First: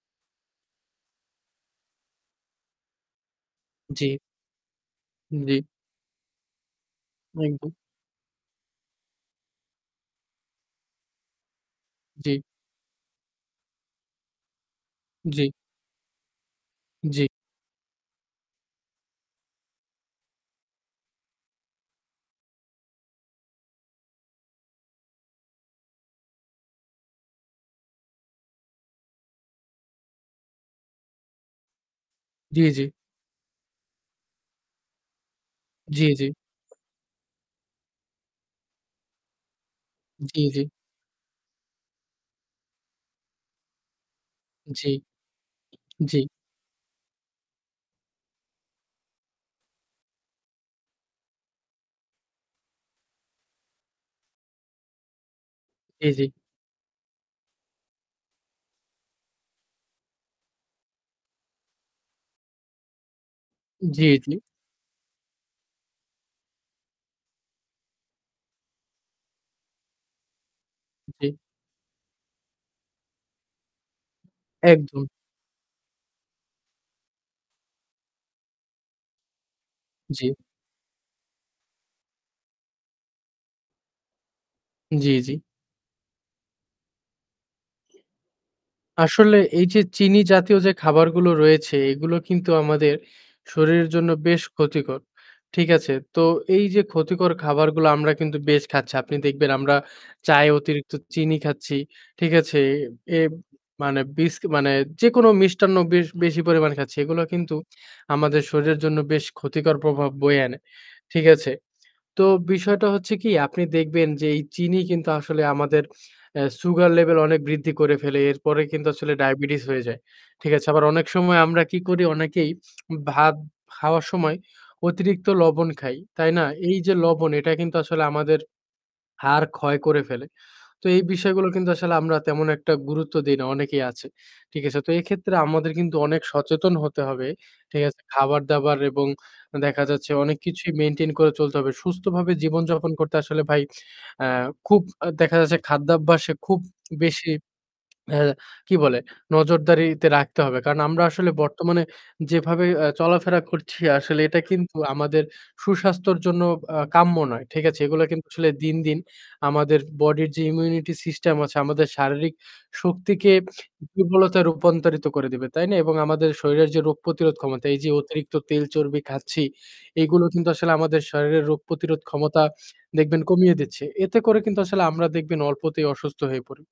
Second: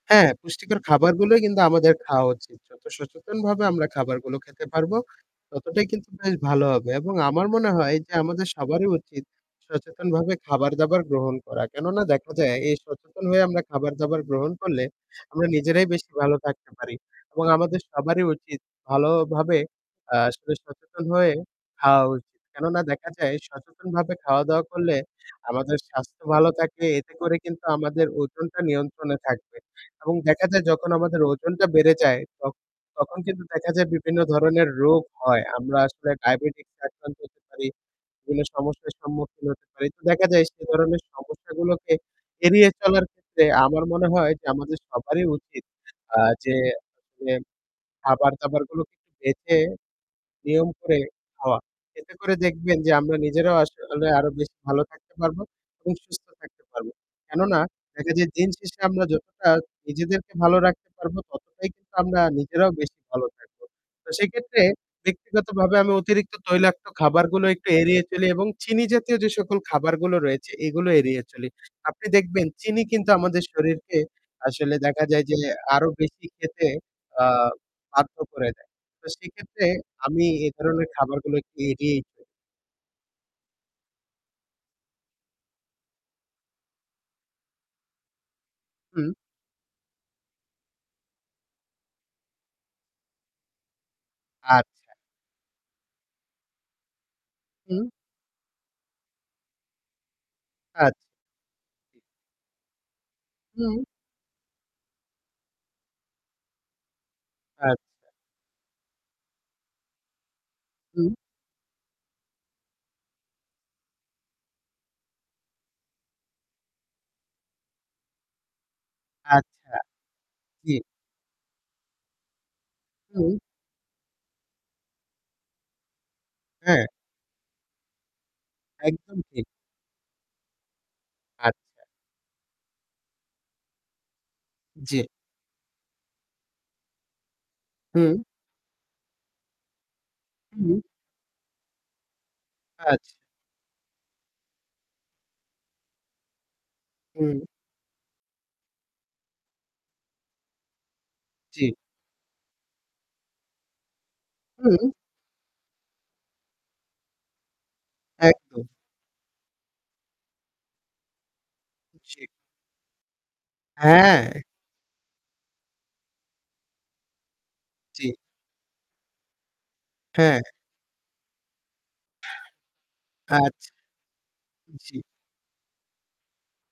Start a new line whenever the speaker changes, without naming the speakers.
হ্যাঁ, পুষ্টিকর খাবারগুলোই কিন্তু আমাদের খাওয়া উচিত। যত সচেতনভাবে আমরা
জি।
খাবারগুলো খেতে পারবো,
হুম, জি।
ততটাই কিন্তু বেশ ভালো হবে এবং আমার মনে
একদম।
হয় যে, আমাদের সবারই উচিত সচেতনভাবে খাবার-দাবার গ্রহণ করা, কেননা দেখা
জি।
যায়, এই সচেতন হয়ে আমরা খাবার-দাবার গ্রহণ করলে আমরা
জি।
নিজেরাই বেশি ভালো থাকতে পারি
জি।
এবং আমাদের সবারই উচিত ভালোভাবে আসলে সচেতন হয়ে খাওয়া উচিত। কেননা দেখা যায় সচেতনভাবে খাওয়া-দাওয়া করলে, আমাদের স্বাস্থ্য ভালো থাকে। এতে করে কিন্তু আমাদের ওজনটা নিয়ন্ত্রণে থাকবে এবং দেখা যায় যখন আমাদের ওজনটা বেড়ে যায় ত
জি, জি।
তখন কিন্তু দেখা যায় বিভিন্ন ধরনের রোগ হয়। আমরা
জি,
আসলে
জি।
diabetes আক্রান্ত হতে পারি, বিভিন্ন সমস্যার সম্মুখীন হতে পারি। তো দেখা
জি,
যায় সে
জি।
ধরনের সমস্যাগুলোকে এড়িয়ে চলার ক্ষেত্রে, আমার মনে হয় যে আমাদের
জি,
সবারই উচিত
জি।
আ যে [unintelligible] খাবার-দাবারগুলোকে একটু বেছে, নিয়ম করে খাওয়া। এতে করে দেখবেন যে আমরা নিজেরাও আসলে আরও বেশি ভালো থাকতে পারবো এবং
জি, জি।
সুস্থ থাকতে পারবো। কেননা দেখা যায় দিনশেষে আমরা যতটা নিজেদেরকে ভালো রাখতে পারবো, ততটাই কিন্তু আমরা নিজেরাও বেশি ভালো থাকবো।
জি,
তো
জি।
সেইক্ষেত্রে, ব্যক্তিগতভাবে আমি অতিরিক্ত তৈলাক্ত খাবারগুলো একটু এড়িয়ে চলি এবং চিনি জাতীয় যে সকল খাবারগুলো রয়েছে, এগুলো এড়িয়ে
জি।
চলি। আপনি দেখবেন, চিনি কিন্তু আমাদের শরীরকে আসলে
একদম।
দেখা যায় যে, আরও বেশি খেতে আ বাধ্য করে দেয়। তো সেইক্ষেত্রে আমি
জি।
এই ধরনের খাবারগুলোকে এড়িয়েই চ
জি, জি।
হুম।
আসলে এই যে চিনি জাতীয় যে খাবারগুলো রয়েছে, এগুলো কিন্তু আমাদের শরীরের জন্য বেশ
আচ্ছা।
ক্ষতিকর, ঠিক আছে? তো এই যে ক্ষতিকর
হুম।
খাবারগুলো আমরা কিন্তু বেশ খাচ্ছি। আপনি দেখবেন আমরা চায়ে
আচ্ছা।
অতিরিক্ত চিনি খাচ্ছি,
জি।
ঠিক আছে? এ এব
হুম।
মানে বিসক মানে যেকোনো মিষ্টান্ন বেশ বেশি পরিমাণ খাচ্ছি। এগুলা কিন্তু
আচ্ছা।
আমাদের শরীরের জন্য বেশ ক্ষতিকর প্রভাব বয়ে আনে,
হুম।
ঠিক আছে। তো বিষয়টা হচ্ছে কি, আপনি দেখবেন যে, এই চিনি কিন্তু আসলে আমাদের এ sugar level অনেক বৃদ্ধি করে ফেলে। এরপরে কিন্তু আসলে diabetes
আচ্ছা।
হয়ে যায়, ঠিক আছে।
জ্বি।
আবার অনেক সময় আমরা কি করি? অনেকেই
হুম।
ভাত খাওয়ার সময় অতিরিক্ত লবণ খাই, তাই না? এই
হ্যাঁ।
যে লবণ, এটা কিন্তু আসলে আমাদের
একদম ঠিক।
হাড় ক্ষয় করে ফেলে। তো এই বিষয়গুলো কিন্তু
আচ্ছা।
আসলে আমরা তেমন একটা গুরুত্ব দেই না, অনেকেই আছে, ঠিক আছে। তো
জ্বি।
এইক্ষেত্রে আমাদের কিন্তু অনেক সচেতন হতে হবে। ঠিক আছে।
হুম।
খাবার-দাবার এবং আ দেখা যাচ্ছে অনেক কিছুই
হুম।
maintain করে চলতে হবে। সুস্থভাবে জীবনযাপন
আচ্ছা।
করতে আসলে ভাই আ খুব আ দেখা যাচ্ছে খাদ্যাভ্যাসে খুব বেশি
হুম।
এ কি বলে নজরদারিতে রাখতে হবে। কারণ আমরা আসলে
জ্বি।
বর্তমানে যেভাবে আ চলাফেরা করছি আসলে এটা কিন্তু
হুম!
আমাদের সুস্বাস্থ্যর জন্য আ কাম্য নয়। ঠিক আছে? এগুলো কিন্তু আসলে
একদম।
দিন, দিন আমাদের body-র যে immunity system আছে আমাদের
জ্বি।
শারীরিক শক্তিকে
হ্যাঁ!
দুর্বলতায় রূপান্তরিত করে দেবে। তাই না? এবং আমাদের শরীরের যে রোগ প্রতিরোধ ক্ষমতা, এই যে
জ্বি।
অতিরিক্ত তেল চর্বি খাচ্ছি, এগুলো
হ্যাঁ।
কিন্তু আসলে আমাদের শরীরের রোগ প্রতিরোধ ক্ষমতা দেখবেন কমিয়ে
আচ্ছা।
দিচ্ছে। এতে করে কিন্তু আসলে
জ্বি।
আমরা দেখবেন অল্পতেই অসুস্থ হয়ে পড়ি।